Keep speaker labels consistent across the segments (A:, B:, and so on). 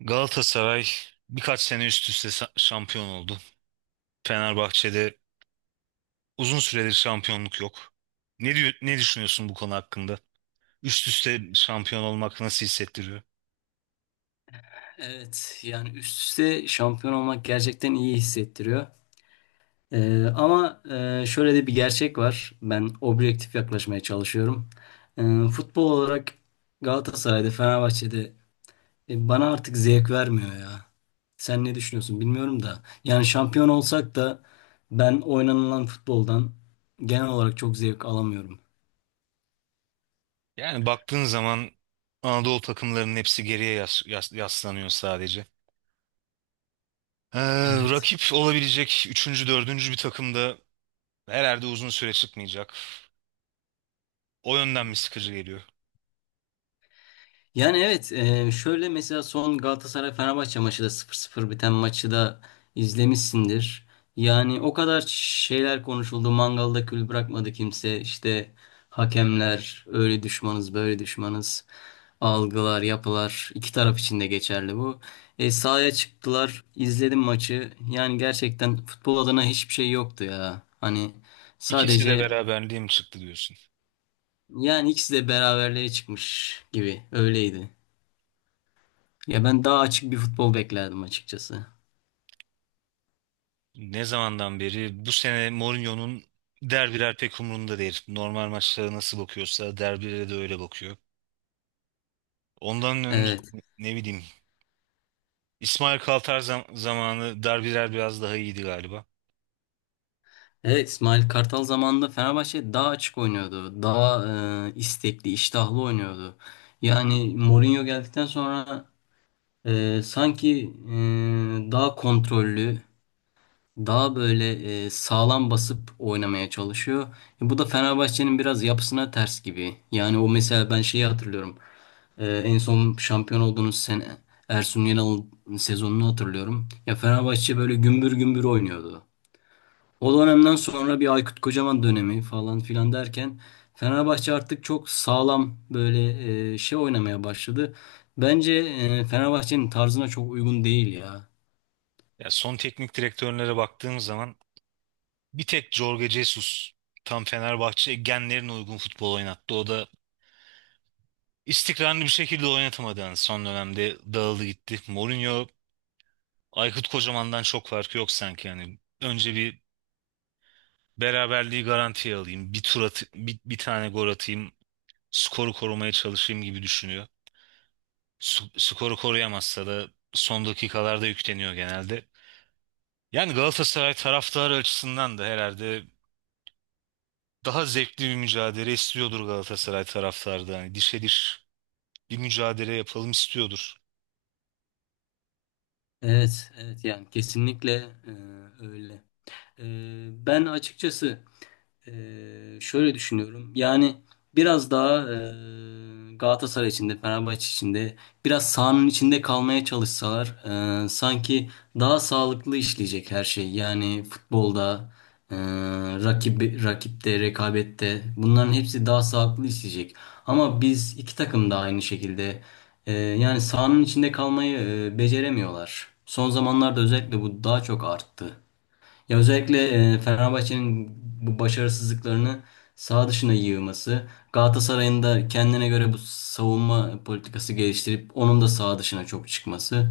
A: Galatasaray birkaç sene üst üste şampiyon oldu. Fenerbahçe'de uzun süredir şampiyonluk yok. Ne diyor, ne düşünüyorsun bu konu hakkında? Üst üste şampiyon olmak nasıl hissettiriyor?
B: Evet yani üst üste şampiyon olmak gerçekten iyi hissettiriyor. Ama şöyle de bir gerçek var. Ben objektif yaklaşmaya çalışıyorum. Futbol olarak Galatasaray'da, Fenerbahçe'de bana artık zevk vermiyor ya. Sen ne düşünüyorsun bilmiyorum da. Yani şampiyon olsak da ben oynanılan futboldan genel olarak çok zevk alamıyorum.
A: Yani baktığın zaman Anadolu takımlarının hepsi geriye yaslanıyor sadece. Ee,
B: Evet.
A: Rakip olabilecek üçüncü, dördüncü bir takım da herhalde uzun süre çıkmayacak. O yönden mi sıkıcı geliyor?
B: Yani evet, şöyle mesela son Galatasaray-Fenerbahçe maçı da sıfır 0 biten maçı da izlemişsindir. Yani o kadar şeyler konuşuldu. Mangalda kül bırakmadı kimse. İşte hakemler öyle düşmanız böyle düşmanız. Algılar yapılar iki taraf için de geçerli bu. Sahaya çıktılar, izledim maçı. Yani gerçekten futbol adına hiçbir şey yoktu ya. Hani
A: İkisi de
B: sadece
A: beraberliğe mi çıktı diyorsun?
B: yani ikisi de beraberliğe çıkmış gibi öyleydi. Ya ben daha açık bir futbol beklerdim açıkçası.
A: Ne zamandan beri bu sene Mourinho'nun derbiler pek umurunda değil. Normal maçlara nasıl bakıyorsa derbilere de öyle bakıyor. Ondan önce
B: Evet.
A: ne bileyim İsmail Kartal zamanı derbiler biraz daha iyiydi galiba.
B: Evet, İsmail Kartal zamanında Fenerbahçe daha açık oynuyordu. Daha istekli, iştahlı oynuyordu. Yani Mourinho geldikten sonra sanki e, daha kontrollü, daha böyle sağlam basıp oynamaya çalışıyor. Bu da Fenerbahçe'nin biraz yapısına ters gibi. Yani o mesela ben şeyi hatırlıyorum. En son şampiyon olduğunuz sene Ersun Yanal'ın sezonunu hatırlıyorum. Ya Fenerbahçe böyle gümbür gümbür oynuyordu. O dönemden sonra bir Aykut Kocaman dönemi falan filan derken Fenerbahçe artık çok sağlam böyle şey oynamaya başladı. Bence Fenerbahçe'nin tarzına çok uygun değil ya.
A: Ya son teknik direktörlere baktığım zaman bir tek Jorge Jesus tam Fenerbahçe genlerine uygun futbol oynattı. O da istikrarlı bir şekilde oynatamadı yani son dönemde dağıldı gitti. Mourinho Aykut Kocaman'dan çok farkı yok sanki yani. Önce bir beraberliği garantiye alayım. Bir tur at, bir tane gol atayım. Skoru korumaya çalışayım gibi düşünüyor. Skoru koruyamazsa da son dakikalarda yükleniyor genelde. Yani Galatasaray taraftarı açısından da herhalde daha zevkli bir mücadele istiyordur Galatasaray taraftarı da. Hani dişe diş bir mücadele yapalım istiyordur.
B: Evet, evet, yani kesinlikle e, öyle. E, ben açıkçası e, şöyle düşünüyorum. Yani biraz daha Galatasaray içinde, Fenerbahçe içinde biraz sahanın içinde kalmaya çalışsalar sanki daha sağlıklı işleyecek her şey. Yani futbolda, e, rakip, rakipte, rekabette bunların hepsi daha sağlıklı işleyecek. Ama biz iki takım da aynı şekilde. Yani sahanın içinde kalmayı beceremiyorlar. Son zamanlarda özellikle bu daha çok arttı. Ya özellikle Fenerbahçe'nin bu başarısızlıklarını saha dışına yığması, Galatasaray'ın da kendine göre bu savunma politikası geliştirip onun da saha dışına çok çıkması.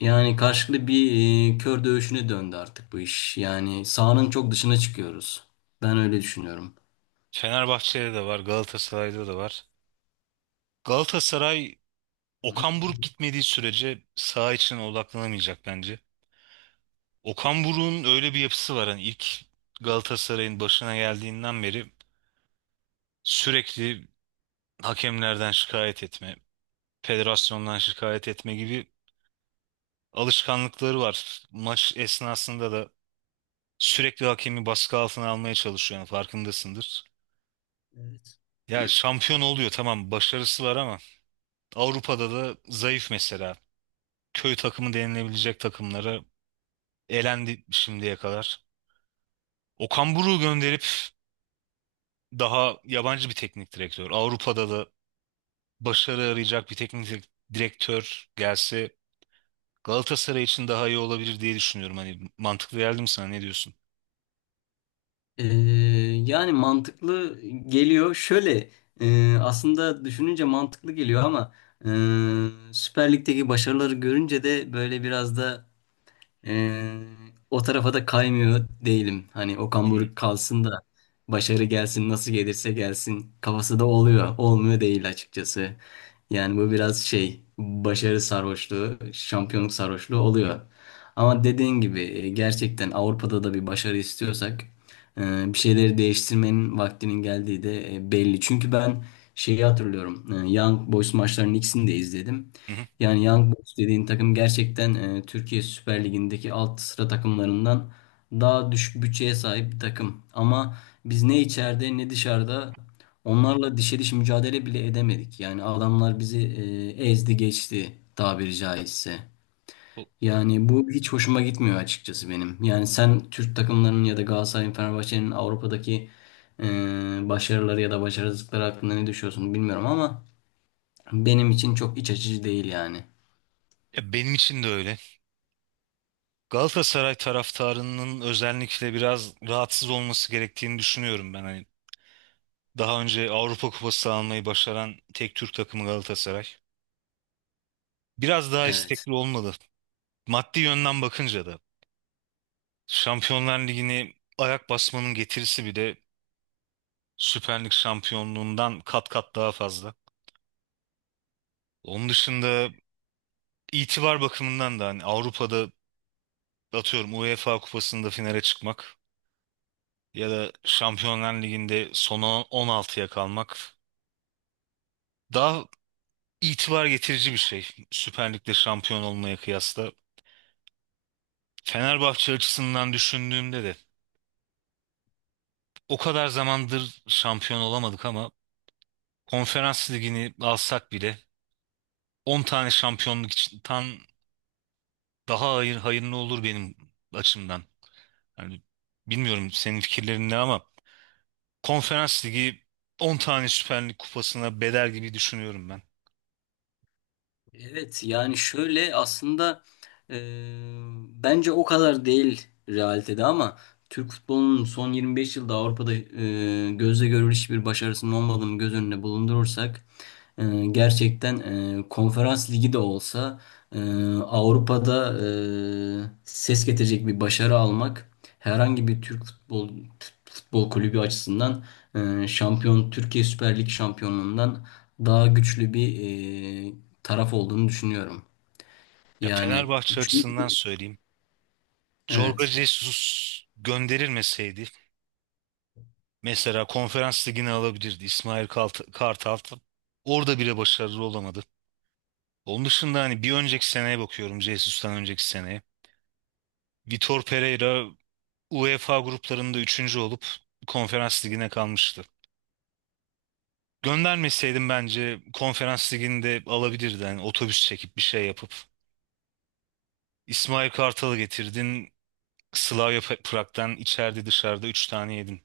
B: Yani karşılıklı bir kör dövüşüne döndü artık bu iş. Yani sahanın çok dışına çıkıyoruz. Ben öyle düşünüyorum.
A: Fenerbahçe'de de var, Galatasaray'da da var. Galatasaray Okan Buruk gitmediği sürece saha içine odaklanamayacak bence. Okan Buruk'un öyle bir yapısı var. Hani ilk Galatasaray'ın başına geldiğinden beri sürekli hakemlerden şikayet etme, federasyondan şikayet etme gibi alışkanlıkları var. Maç esnasında da sürekli hakemi baskı altına almaya çalışıyor. Yani farkındasındır. Ya şampiyon oluyor, tamam, başarısı var ama Avrupa'da da zayıf mesela. Köy takımı denilebilecek takımlara elendi şimdiye kadar. Okan Buruk'u gönderip daha yabancı bir teknik direktör, Avrupa'da da başarı arayacak bir teknik direktör gelse Galatasaray için daha iyi olabilir diye düşünüyorum. Hani mantıklı geldi mi, sana ne diyorsun?
B: Ee, yani mantıklı geliyor. Şöyle aslında düşününce mantıklı geliyor ama e, Süper Lig'deki başarıları görünce de böyle biraz da ee, o tarafa da kaymıyor değilim. Hani Okan
A: Hmm.
B: Buruk kalsın da başarı gelsin, nasıl gelirse gelsin kafası da oluyor. Olmuyor değil açıkçası. Yani bu biraz şey başarı sarhoşluğu, şampiyonluk sarhoşluğu oluyor. Ama dediğin gibi gerçekten Avrupa'da da bir başarı istiyorsak bir şeyleri değiştirmenin vaktinin geldiği de belli. Çünkü ben şeyi hatırlıyorum. Young Boys maçlarının ikisini de izledim.
A: Hı hı.
B: Yani Young Boys dediğin takım gerçekten Türkiye Süper Ligi'ndeki alt sıra takımlarından daha düşük bütçeye sahip bir takım. Ama biz ne içeride ne dışarıda onlarla dişe diş mücadele bile edemedik. Yani adamlar bizi ezdi geçti, tabiri caizse.
A: O-
B: Yani bu hiç hoşuma gitmiyor açıkçası benim. Yani sen Türk takımlarının ya da Galatasaray'ın, Fenerbahçe'nin Avrupa'daki e, başarıları ya da başarısızlıkları hakkında ne düşünüyorsun bilmiyorum ama benim için çok iç açıcı değil yani.
A: Ya benim için de öyle. Galatasaray taraftarının özellikle biraz rahatsız olması gerektiğini düşünüyorum ben. Hani daha önce Avrupa Kupası almayı başaran tek Türk takımı Galatasaray. Biraz daha
B: Evet.
A: istekli olmalı. Maddi yönden bakınca da Şampiyonlar Ligi'ni ayak basmanın getirisi bir de Süper Lig şampiyonluğundan kat kat daha fazla. Onun dışında itibar bakımından da hani Avrupa'da atıyorum UEFA Kupası'nda finale çıkmak ya da Şampiyonlar Ligi'nde son 16'ya kalmak daha itibar getirici bir şey. Süper Lig'de şampiyon olmaya kıyasla. Fenerbahçe açısından düşündüğümde de o kadar zamandır şampiyon olamadık ama Konferans Ligi'ni alsak bile 10 tane şampiyonluk için daha hayır, hayırlı olur benim açımdan. Yani bilmiyorum senin fikirlerin ne ama Konferans Ligi 10 tane Süper Lig kupasına bedel gibi düşünüyorum ben.
B: Evet, yani şöyle aslında e, bence o kadar değil realitede ama Türk futbolunun son 25 yılda Avrupa'da gözle görülür hiçbir başarısının olmadığını göz önüne bulundurursak e, gerçekten konferans ligi de olsa e, Avrupa'da ses getirecek bir başarı almak herhangi bir Türk futbol kulübü açısından e, şampiyon Türkiye Süper Lig şampiyonluğundan daha güçlü bir e, taraf olduğunu düşünüyorum.
A: Ya
B: Yani,
A: Fenerbahçe açısından
B: çünkü,
A: söyleyeyim. Jorge
B: evet.
A: Jesus gönderilmeseydi mesela Konferans Ligi'ni alabilirdi İsmail Kartal. Orada bile başarılı olamadı. Onun dışında hani bir önceki seneye bakıyorum, Jesus'tan önceki seneye. Vitor Pereira UEFA gruplarında üçüncü olup Konferans Ligi'ne kalmıştı. Göndermeseydim bence konferans liginde alabilirdi. Yani otobüs çekip bir şey yapıp. İsmail Kartal'ı getirdin. Slavia Prag'dan içeride dışarıda 3 tane yedin.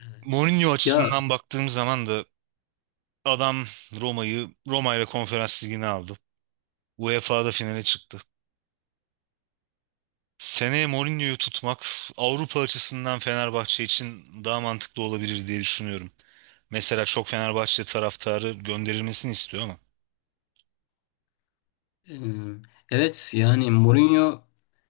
B: Evet.
A: Mourinho
B: Ya
A: açısından baktığım zaman da adam Roma'yı Roma ile konferans ligine aldı. UEFA'da finale çıktı. Seneye Mourinho'yu tutmak Avrupa açısından Fenerbahçe için daha mantıklı olabilir diye düşünüyorum. Mesela çok Fenerbahçe taraftarı gönderilmesini istiyor ama
B: e, evet, yani Mourinho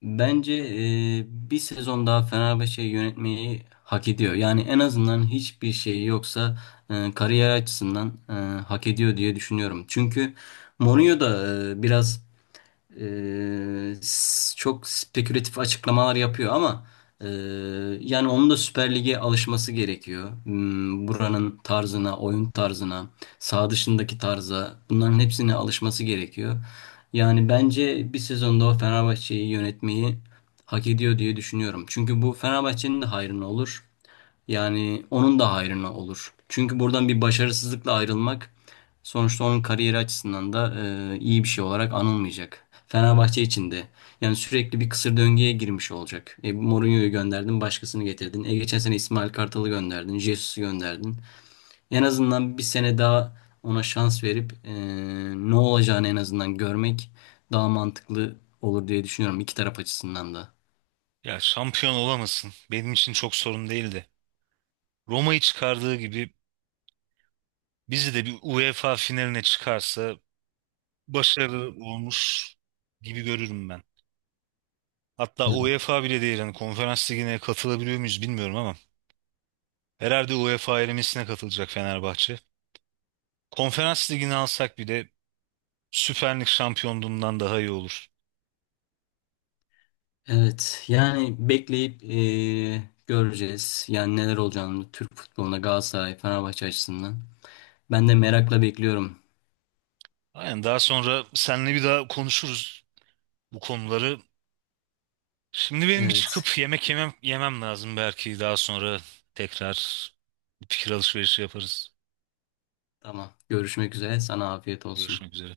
B: bence bir sezon daha Fenerbahçe'yi yönetmeyi hak ediyor. Yani en azından hiçbir şeyi yoksa kariyer açısından hak ediyor diye düşünüyorum. Çünkü Mourinho da biraz çok spekülatif açıklamalar yapıyor ama e, yani onun da Süper Lig'e alışması gerekiyor. Buranın tarzına, oyun tarzına, saha dışındaki tarza bunların hepsine alışması gerekiyor. Yani bence bir sezonda o Fenerbahçe'yi yönetmeyi hak ediyor diye düşünüyorum. Çünkü bu Fenerbahçe'nin de hayrına olur. Yani onun da hayrına olur. Çünkü buradan bir başarısızlıkla ayrılmak, sonuçta onun kariyeri açısından da iyi bir şey olarak anılmayacak. Fenerbahçe için de. Yani sürekli bir kısır döngüye girmiş olacak. Mourinho'yu gönderdin, başkasını getirdin. Geçen sene İsmail Kartal'ı gönderdin, Jesus'u gönderdin. En azından bir sene daha ona şans verip ne olacağını en azından görmek daha mantıklı olur diye düşünüyorum iki taraf açısından da.
A: ya şampiyon olamasın, benim için çok sorun değildi. Roma'yı çıkardığı gibi bizi de bir UEFA finaline çıkarsa başarı olmuş gibi görürüm ben. Hatta UEFA bile değil, hani konferans ligine katılabiliyor muyuz bilmiyorum ama herhalde UEFA elemesine katılacak Fenerbahçe. Konferans ligini alsak bile Süper Lig şampiyonluğundan daha iyi olur.
B: Evet, yani bekleyip göreceğiz. Yani neler olacağını Türk futboluna Galatasaray, Fenerbahçe açısından. Ben de merakla bekliyorum.
A: Aynen, daha sonra seninle bir daha konuşuruz bu konuları. Şimdi benim bir
B: Evet.
A: çıkıp yemek yemem lazım, belki daha sonra tekrar bir fikir alışverişi yaparız.
B: Tamam. Görüşmek üzere. Sana afiyet olsun.
A: Görüşmek üzere.